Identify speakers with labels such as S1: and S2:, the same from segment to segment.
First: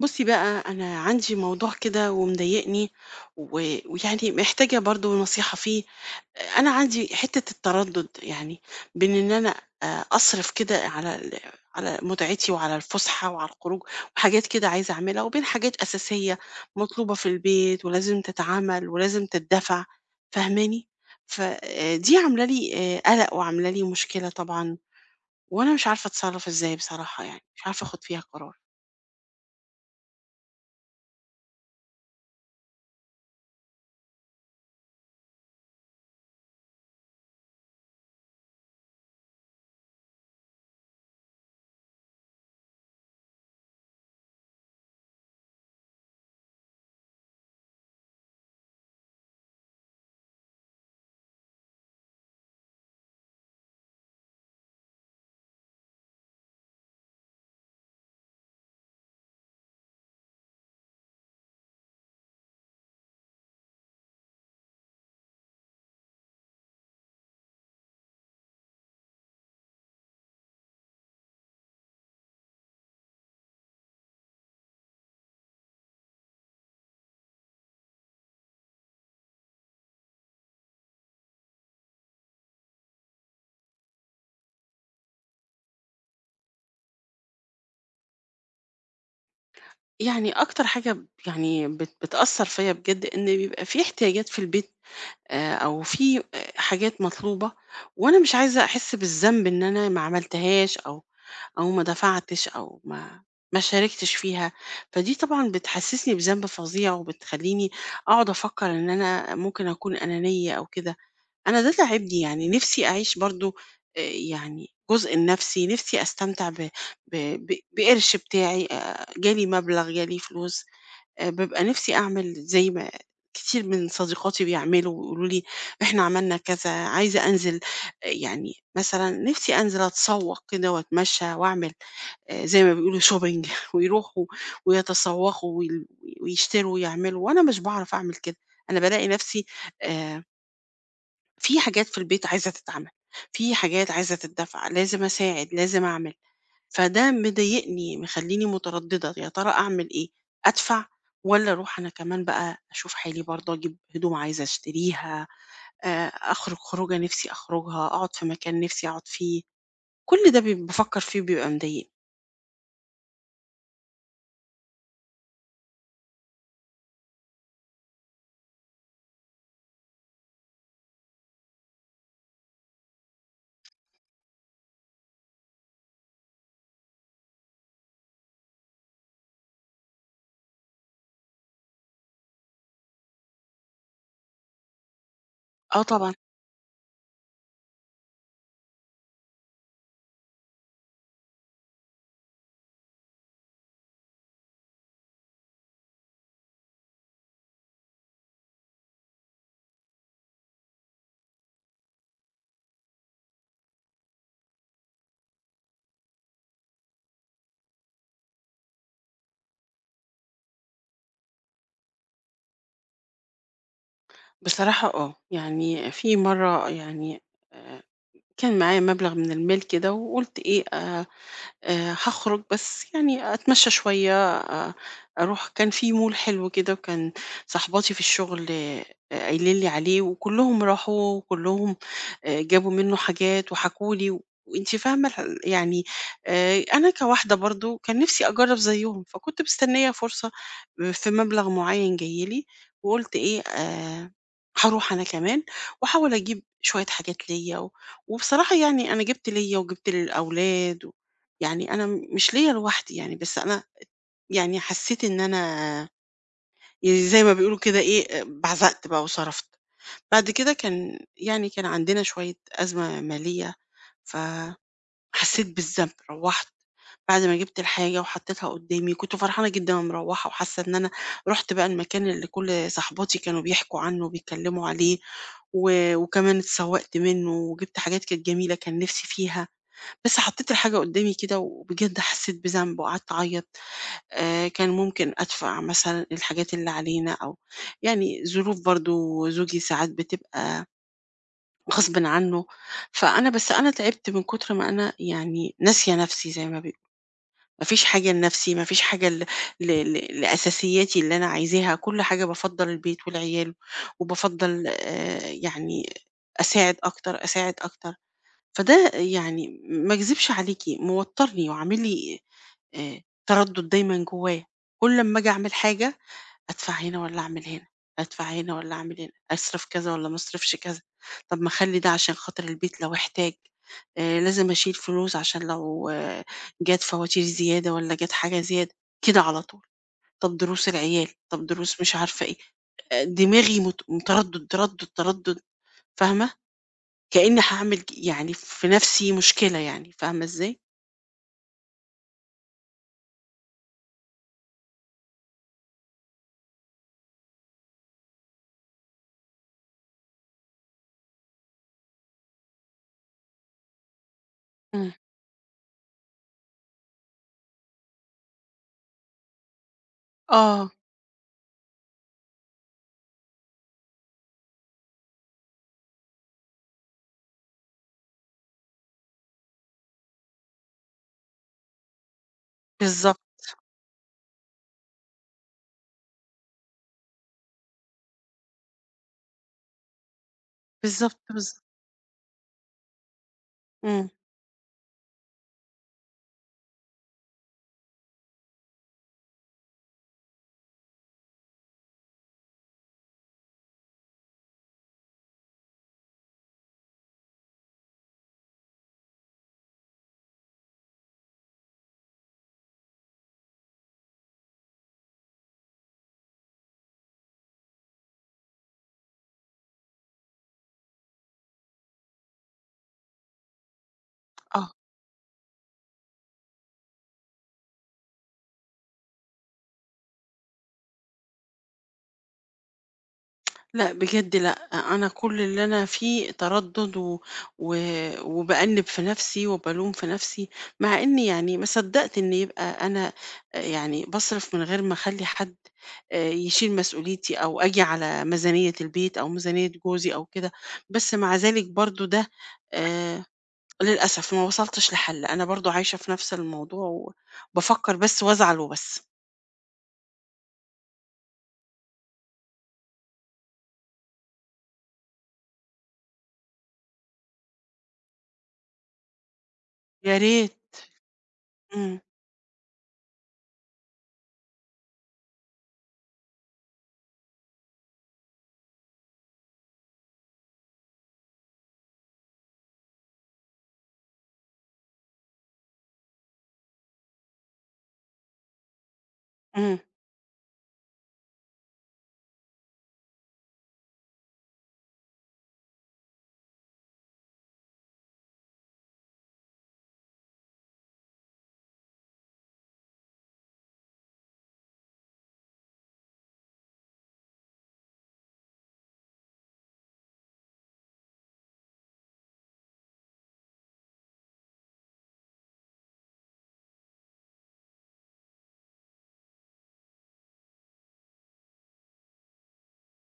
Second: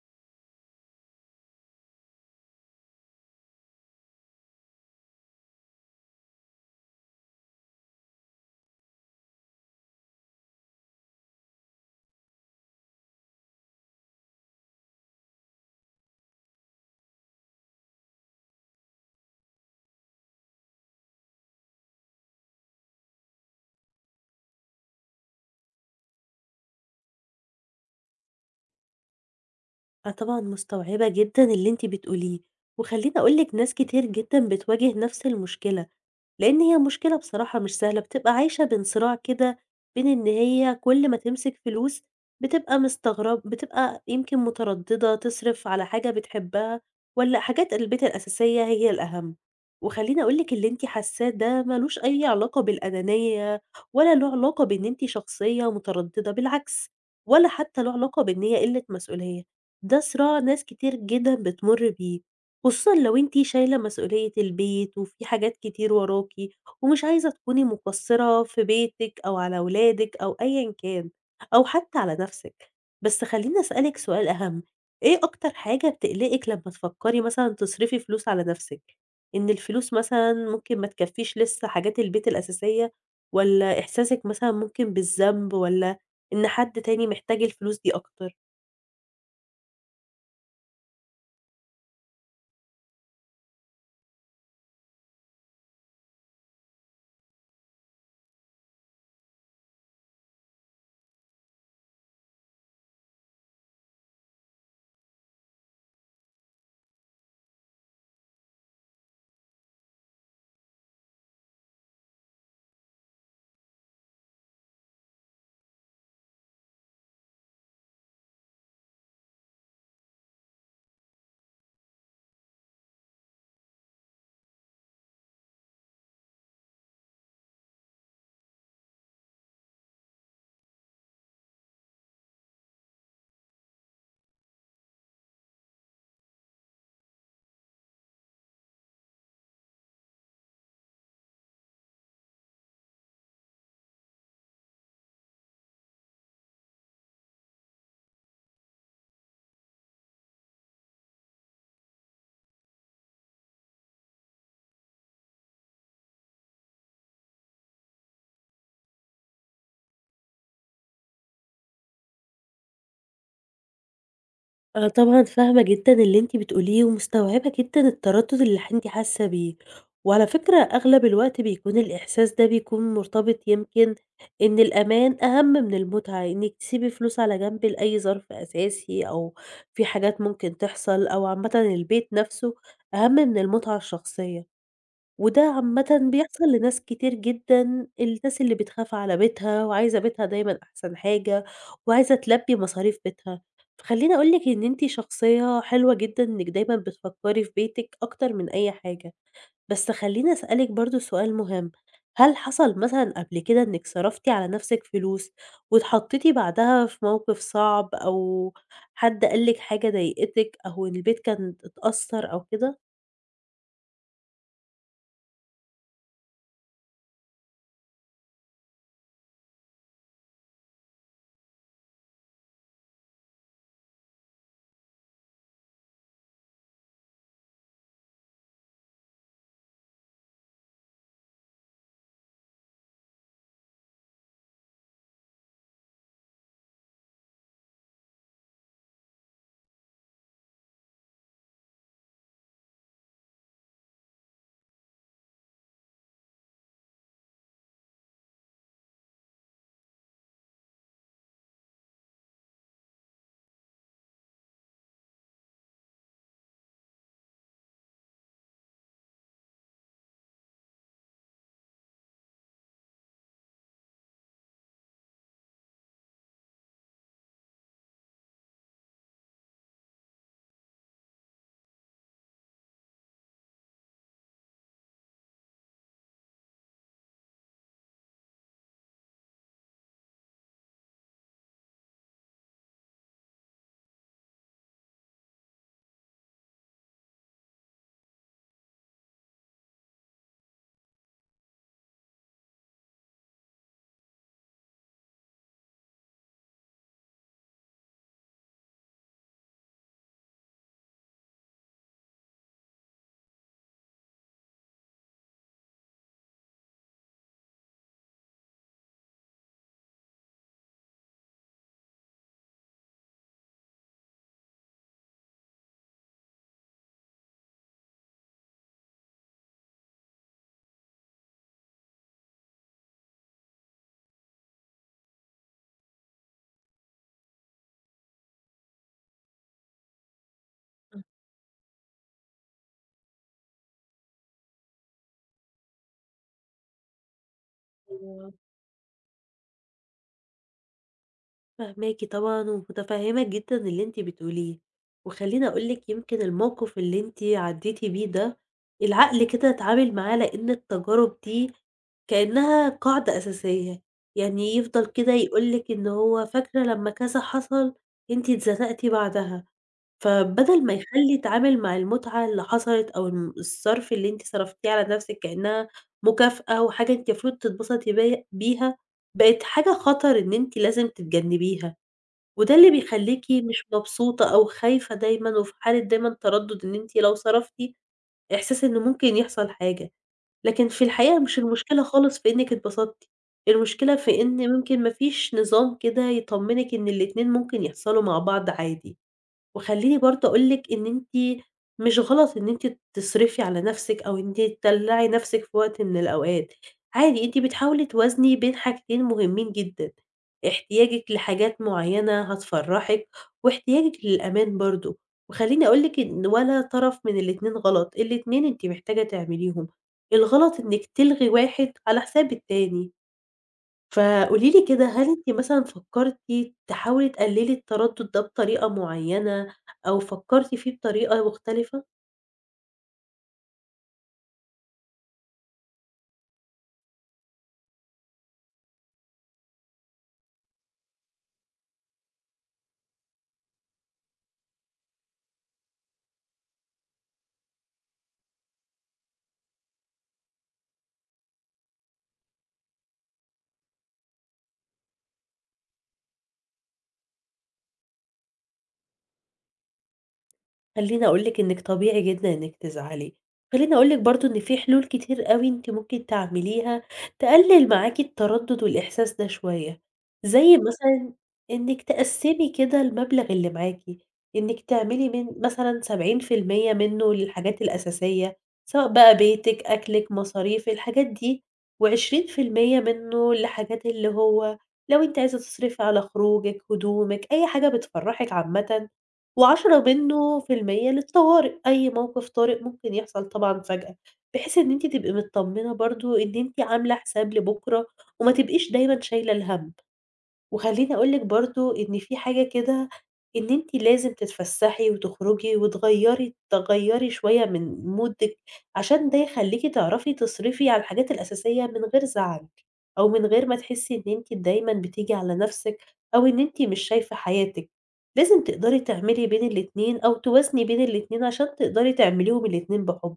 S1: بُصّي بقى، أنا عندي موضوع كده ومضايقني و ويعني محتاجة برضه نصيحة فيه. أنا عندي حتّة التردُّد يعني بين إن أنا أصرف كده على متعتي وعلى الفُسحة وعلى الخروج وحاجات كده عايزة أعملها، وبين حاجات أساسية مطلوبة في البيت ولازم تتعمل ولازم تتدفع، فاهماني؟ ف دي عاملة لي قَلَق وعاملة لي مشكلة طبعًا، وأنا مش عارفة أتصرّف إزاي بصراحة يعني، مش عارفة آخُد فيها قرار.
S2: آه، طبعًا مستوعبة جدًا اللي أنتِ بتقوليه، وخلّيني أقول لِك ناس كتير جدًا بتواجه نفس المشكلة، لإن هي مشكلة بصراحة مش سهلة، بتبقى عايشة بين صراع كده بين إن هي كل ما تمسك فلوس بتبقى مستغرب بتبقى يمكن مترددة تصرف على حاجة بتحبها والّا حاجات البيت الأساسية هي الأهم. وخلّيني أقول لِك اللي أنتِ حاساه ده ما لوش أي علاقة بالأنانية ولا له علاقة بإن أنتِ شخصية مترددة، بالعكس، ولا حتى له علاقة بإن هي قِلة مسؤولية، ده صراع ناس كتير جدًا بتمُر بيه. خصوصًا لو أنتِ شايلة مسؤولية البيت وفي حاجات كتير وراكِ، ومش عايزة تكوني مقصّرة في بيتِك أو على ولادِك أو أيًا كان، أو حتى على نفسِك. بس خلّيني أسألِك سؤال أهم، إيه أكتر حاجة بتقلقِك لمّا تفكّري مثلًا تصرفي فلوس على نفسِك؟ إن الفلوس مثلًا ممكن ما تكفّيش لسه حاجات البيت الأساسية، والّا إحساسِك مثلًا ممكن بالذنب، والّا إن حد تاني محتاج الفلوس دي أكتر؟
S1: يعني أكتر حاجة يعني بتأثر فيا بجد إن بيبقى في احتياجات في البيت أو في حاجات مطلوبة وأنا مش عايزة أحس بالذنب إن أنا ما عملتهاش أو ما دفعتش أو ما شاركتش فيها فدي طبعا بتحسسني بذنب فظيع وبتخليني أقعد أفكر إن أنا ممكن أكون أنانية أو كده أنا ده تاعبني، يعني نفسي أعيش برضه يعني جزء لنفسي، نفسي أستمتع ب ب ب بقرش بتاعي، جالي مبلغ، جالي فلوس، بابقى نفسي أعمل زي ما كتير من صديقاتي بيعملوا ويقولوا لي: "إحنا عملنا كذا." عايزة أنزل يعني مثلًا نفسي أنزل أتسوق كده وأتمشى وأعمل زي ما بيقولوا shopping ويروحوا ويتسوقوا ويشتروا ويعملوا، وأنا مش باعرف أعمل كده، أنا بالاقي نفسي آآ في حاجات في البيت عايزة تتعمل، في حاجات عايزة تتدفع، لازم أساعد، لازم أعمل، فده مضايقني، مخلّيني مترددة، يا ترى أعمل إيه؟ أدفع والّا أروح أنا كمان بقى أشوف حالي برضه أجيب هدوم عايزة أشتريها، أخرج خروجة نِفْسي أخرجها، أقعد في مكان نِفْسي أقعد فيه، كل ده بافكّر فيه وبيبقى مضايقني.
S2: أنا طبعًا فاهمة جدًا اللي أنتِ بتقوليه، ومستوعبة جدًا التردد اللي أنتِ حاسة بيه، وعلى فكرة أغلب الوقت بيكون الإحساس ده بيكون مرتبط يمكن إن الأمان أهم من المتعة، إنِّك تسيبي فلوس على جنب لأي ظرف أساسي أو في حاجات ممكن تحصل، أو عامةً البيت نفسه أهم من المتعة الشخصية. وده
S1: آه
S2: عامةً
S1: طبعًا،
S2: بيحصل لناس كتير جدًا، الناس اللي بتخاف على بيتها وعايزة بيتها دايمًا أحسن حاجة، وعايزة تلبّي مصاريف بيتها. فخلّيني أقول لِك إن أنتِ شخصية حلوة جدًا إنِّك دايمًا بتفكّري في بيتِك أكتر من أي حاجة. بس خلّيني أسألِك برضه سؤال مهم، هل حصل مثلًا قبل كده إنِّك صرفتِ على نَفْسِك فلوس واتحطّيتِ بعدها في موقف صعب أو حد قال لِك حاجة ضايقتِك أو البيت كان اتأثّر أو
S1: بصراحة يعني في مرّة يعني آآ كان معايا مبلغ من المال كده وقُلت إيه هاخرج بس يعني أتمشى شوية، أروح كان في mall حلو كده وكان صاحباتي في الشغل قايلين لي عليه، وكلّهم راحوا وكلّهم جابوا منّه حاجات وحكوا لي، وأنتِ فاهمة يعني أنا كواحدة برضه كان نِفْسي أجرّب زيّهم، فكنت مستنية فرصة في مبلغ معيّن جاي لي، وقُلت إيه هاروح أنا كمان وأحاول أجيب شوية حاجات ليّا، و وبصراحة يعني أنا جِبت ليّا وجِبت للأولاد. يعني أنا مش ليّا لوحدي يعني، بس أنا يعني حسّيت إن أنا يعني زي ما بيقولوا كده إيه، بعزقت بقى وصرفت. بعد كده كان يعني كان عندنا شوية أزمة مالية، فحسّيت بالذنب. روّحت بعد ما جِبت الحاجة وحطّيتها قدّامي، كنت فرحانة جدًا وأنا مروّحة وحاسّة إن أنا رُحت بقى المكان اللي كل صاحباتي كانوا بيحكوا عنه وبيتكلّموا عليه و وكمان اتسوّقت منّه وجِبت حاجات كانت جميلة كان نِفْسي فيها، بس حطّيت الحاجة قدّامي كده وبجد حسّيت بذنب وقعدت أعيّط. كان ممكن أدفع مثلًا الحاجات اللي علينا أو يعني ظروف برضه زوجي ساعات بتبقى غصبٍ عنّه، فأنا بس أنا تعبت من كتر ما أنا يعني ناسية نَفْسي زي ما بيقولوا، ما فيش حاجة لنَفْسي، ما فيش حاجة ل ل ل لأساسياتي اللي أنا عايزاها، كل حاجة بافضّل البيت والعيال وبافضّل يعني أساعد أكتر، أساعد أكتر، فده يعني ما أكذبش عليكِ موتّرني وعامل لي آآ تردُّد دايمًا جوّايا، كل أمّا آجي أعمل حاجة أدفع هنا والّا أعمل هنا، أدفع هنا والّا أعمل هنا، أصرف كذا والّا ما أصرفش كذا، طب ما أخلّي ده عشان خاطر البيت لو احتاج، لازم أشيل فلوس عشان لو جات فواتير زيادة والّا جات حاجة زيادة، كده على طول، طب دروس
S2: كده؟
S1: العيال، طب دروس مش عارفة إيه، دماغي متردد، تردد، تردد، فاهمة، كإني هاعمل يعني في نفسي مشكلة يعني، فاهمة إزاي؟
S2: فاهماكِ طبعًا، ومتفهمة جدًا اللي أنتِ بتقوليه، وخلّيني أقول لِك يمكن الموقف اللي أنتِ عديتِ بيه ده، العقل كده اتعامل معاه لأن التجارب دي كأنها قاعدة أساسية، يعني يفضل
S1: إمم،
S2: كده يقول لِك إن هو فاكرة لمّا كذا حصل أنتِ اتزنقتِ بعدها، فبدل
S1: آه،
S2: ما يخلّي يتعامل مع المتعة اللي حصلت أو الصرف اللي أنتِ صرفتيه على نفسِك كأنها مكافأة وحاجة أنتِ المفروض تتبسطي بيها، بقت حاجة خطر إن أنتِ لازم تتجنبيها. وده اللي
S1: بالضبط،
S2: بيخلّيكِ مش مبسوطة أو خايفة دايمًا، وفي حالة دايمًا تردُّد إن أنتِ لو صرفتِ إحساس إن ممكن يحصل حاجة، لكن في
S1: بالضبط،
S2: الحقيقة مش
S1: بالضبط،
S2: المشكلة خالص في إنِّك اتبسطتِ، المشكلة
S1: إمم،
S2: في إن ممكن ما فيش نظام كده يطمّنِك إن الاتنين ممكن يحصلوا مع بعض عادي. وخلّيني برضه أقول لِك إن أنتِ مش غلط إن أنتِ تصرفي على نَفْسِك أو إن أنتِ تدلّعي نَفْسِك في وقت من الأوقات، عادي أنتِ بتحاولي توازني بين حاجتين مهمين جدًا، احتياجِك لحاجات معيّنة هتفرّحِك واحتياجِك للأمان برضه، وخلّيني أقول لِك إن ولا طرف من الاتنين غلط، الاتنين أنتِ محتاجة تعمليهم، الغلط إنِّك تلغي واحد على حساب التاني. فقولي لي
S1: آه.
S2: كده، هل أنتِ مثلًا فكرتِ تحاولي تقللي التردد ده بطريقة معينة، أو فكرتِ فيه بطريقة مختلفة؟
S1: لأ بجد لأ، أنا كل اللي أنا فيه تردد و و وبأنِّب في نفسي وبالوم في نفسي، مع إني يعني ما صدّقت إن يبقى أنا يعني باصرف من غير ما أخلّي حد يشيل مسؤوليتي أو آجي على ميزانية البيت أو ميزانية جوزي أو كده، بس مع ذلك برضه ده آآ للأسف ما وصلتش لحل، أنا برضه عايشة في نفس الموضوع وبافكّر بس وازعل وبس.
S2: خلّيني أقول لِك إنِّك طبيعي جدًا إنِّك تزعلي، خلّيني أقول لِك برضه إن في حلول كتير أوي أنتِ ممكن تعمليها تقلل معاكِ التردد والإحساس ده شوية،
S1: يا ريت،
S2: زي مثلًا إنِّك
S1: إمم،
S2: تقسّمي كده المبلغ اللي معاكِ، إنِّك تعملي من مثلًا 70% منه للحاجات الأساسية، سواء بقى بيتِك، أكلِك، مصاريف، الحاجات دي، و20% منه لحاجات اللي هو لو أنتِ عايزة تصرفي على خروجِك، هدومِك، أي حاجة بتفرّحِك عامةً و10
S1: إمم،
S2: منه في المِيّة للطوارئ، أي موقف طارئ ممكن يحصل طبعًا فجأة، بحيث إن أنتِ تبقي متطمنة برضه إن أنتِ عاملة حساب لبُكرة، وما تبقيش دايمًا شايلة الهَم. وخلّيني أقول لِك برضه إن في حاجة كده، إن أنتِ لازم تتفسّحي وتخرجي وتغيّري شوية من مودِك، عشان ده يخلّيكِ تعرفي تصرفي على الحاجات الأساسية من غير زعل، أو من غير ما تحسّي إن أنتِ دايمًا بتيجي على نَفْسِك، أو إن أنتِ مش شايفة حياتِك. لازم تقدري تعملي بين الاتنين أو توازني بين الاتنين عشان تقدري تعمليهم الاتنين بحُب.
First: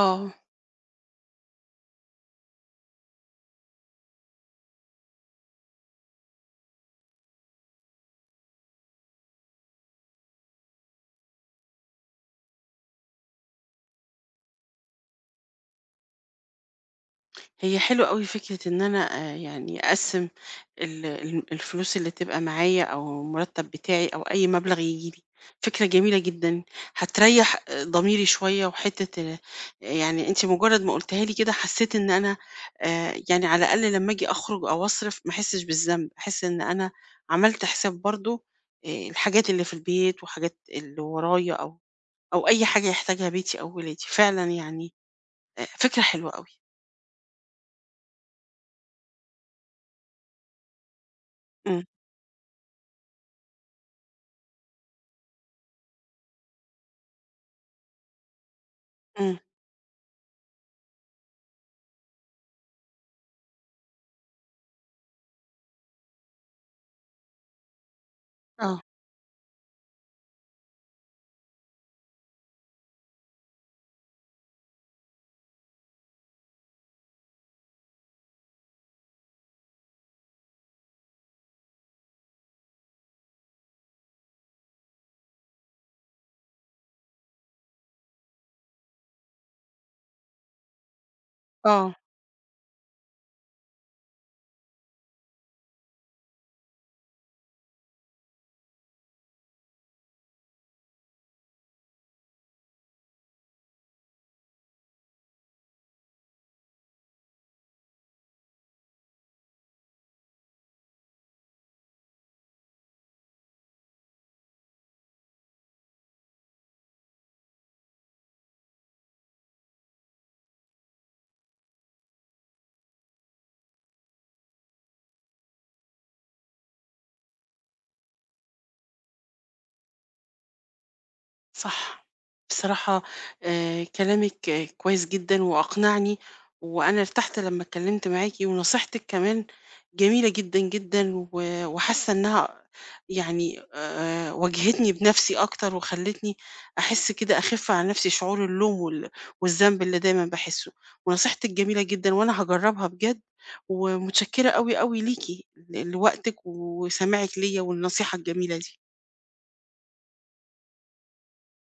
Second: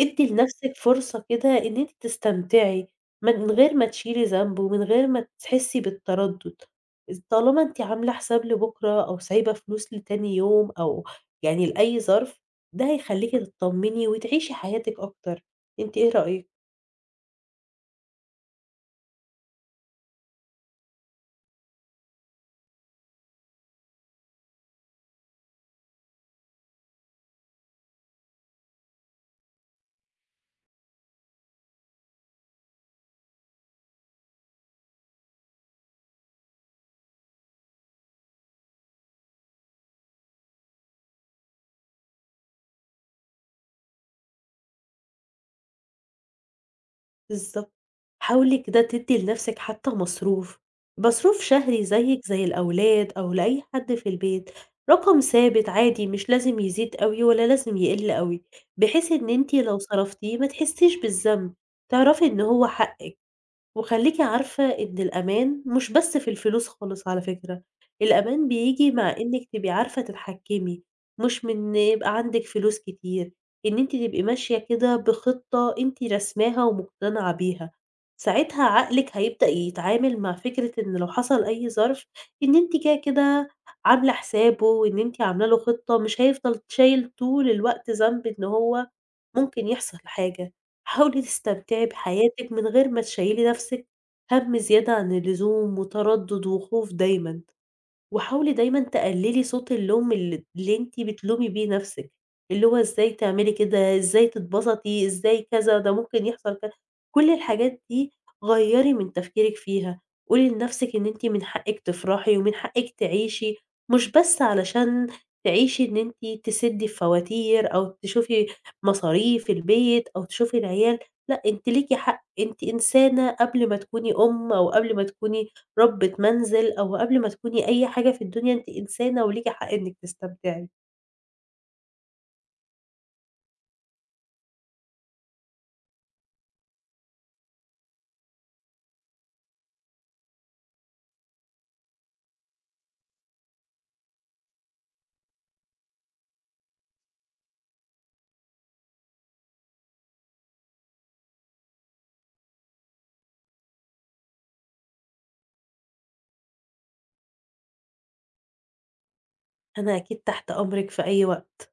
S2: ادّي لنَفْسِك فرصة كده إن أنتِ تستمتعي، من غير ما تشيلي ذنب ومن غير ما تحسّي بالتردُّد، إذ طالما أنتِ عاملة حساب لبُكرة أو سايبة فلوس لتاني يوم أو يعني لأي ظرف، ده هيخلّيكِ تطمّني وتعيشي حياتِك أكتر، أنتِ إيه رأيِك؟
S1: هي حلوة أوي فكرة إن أنا يعني أقسّم ال ال الفلوس اللي تبقى معايا أو المرتب بتاعي أو أي مبلغ ييجي لي، فكرة جميلة جدًا، هتريّح ضميري شوية وحتة يعني أنتِ مجرد ما قلتيها لي كده حسيت إن أنا يعني على الأقل لمّا آجي أخرج أو أصرف ما أحسش بالذنب، أحس إن أنا عملت حساب برضه الحاجات اللي في البيت وحاجات اللي ورايا أو أي حاجة يحتاجها بيتي أو ولادي، فعلًا يعني فكرة حلوة أوي.
S2: بالضبط. حاولي كده تدي لنفسِك حتى مصروف، مصروف
S1: إمم،
S2: شهري زيِّك زي الأولاد أو لأي حد في البيت، رقم ثابت عادي مش لازم يزيد أوي ولا لازم يقل أوي، بحيث إن
S1: إمم،
S2: أنتِ لو صرفتيه ما تحسيش بالذنب، تعرفي إن هو حقِّك. وخلّيكِ عارفة إن الأمان مش بس في الفلوس خالص على فكرة، الأمان
S1: آه.
S2: بييجي مع إنِّك تبقي عارفة تتحكمي، مش من إن يبقى عندِك فلوس كتير، إن أنتِ تبقي ماشية كده بخطة أنتِ راسماها ومقتنعة بيها، ساعتها عقلِك هيبدأ يتعامل مع فكرة إن لو حصل أي ظرف إن أنتِ كده، كده عاملة حسابه وإن أنتِ عاملة له خطة، مش هيفضل شايل طول الوقت ذنب إن هو ممكن يحصل حاجة. حاولي تستمتعي
S1: آه،
S2: بحياتِك من غير ما تشيّلي نَفْسِك هَم زيادة عن اللزوم وتردُّد وخوف دايمًا. وحاولي دايمًا تقللي صوت اللوم اللي أنتِ بتلومي بيه نفسِك، اللي هو إزاي تعملي كده، إزاي تتبسطي، إزاي كذا، ده ممكن يحصل كذا، كل الحاجات دي غيّري من تفكيرِك فيها، قولي لنفسِك إن أنتِ من حقِك تفرحي ومن حقِك تعيشي، مش بس علشان تعيشي إن أنتِ تسدي الفواتير أو تشوفي مصاريف البيت أو تشوفي العيال، لأ أنتِ ليكِ حق، أنتِ إنسانة قبل ما تكوني أم أو قبل ما تكوني ربِّة منزل أو قبل ما تكوني أي حاجة في الدنيا أنتِ إنسانة وليكِ حق إنِّك تستمتعي،
S1: صح. بصراحة كلامِك كويس جدًا وأقنعني، وأنا ارتحت لمّا اتكلمت معاكِ، ونصيحتِك كمان جميلة جدًا، جدًا، و وحاسة إنها يعني واجهتني بنفسي أكتر، وخلتني أحس كده أخف عن نفسي شعور اللوم والذنب اللي دايمًا باحسه. ونصيحتِك جميلة جدًا، وأنا هاجربها بجد، ومتشكرة أوي، أوي ليكِ لوقتِك وسماعِك ليّا والنصيحة الجميلة دي.
S2: أنا أكيد تحت أمرِك في أي وقت.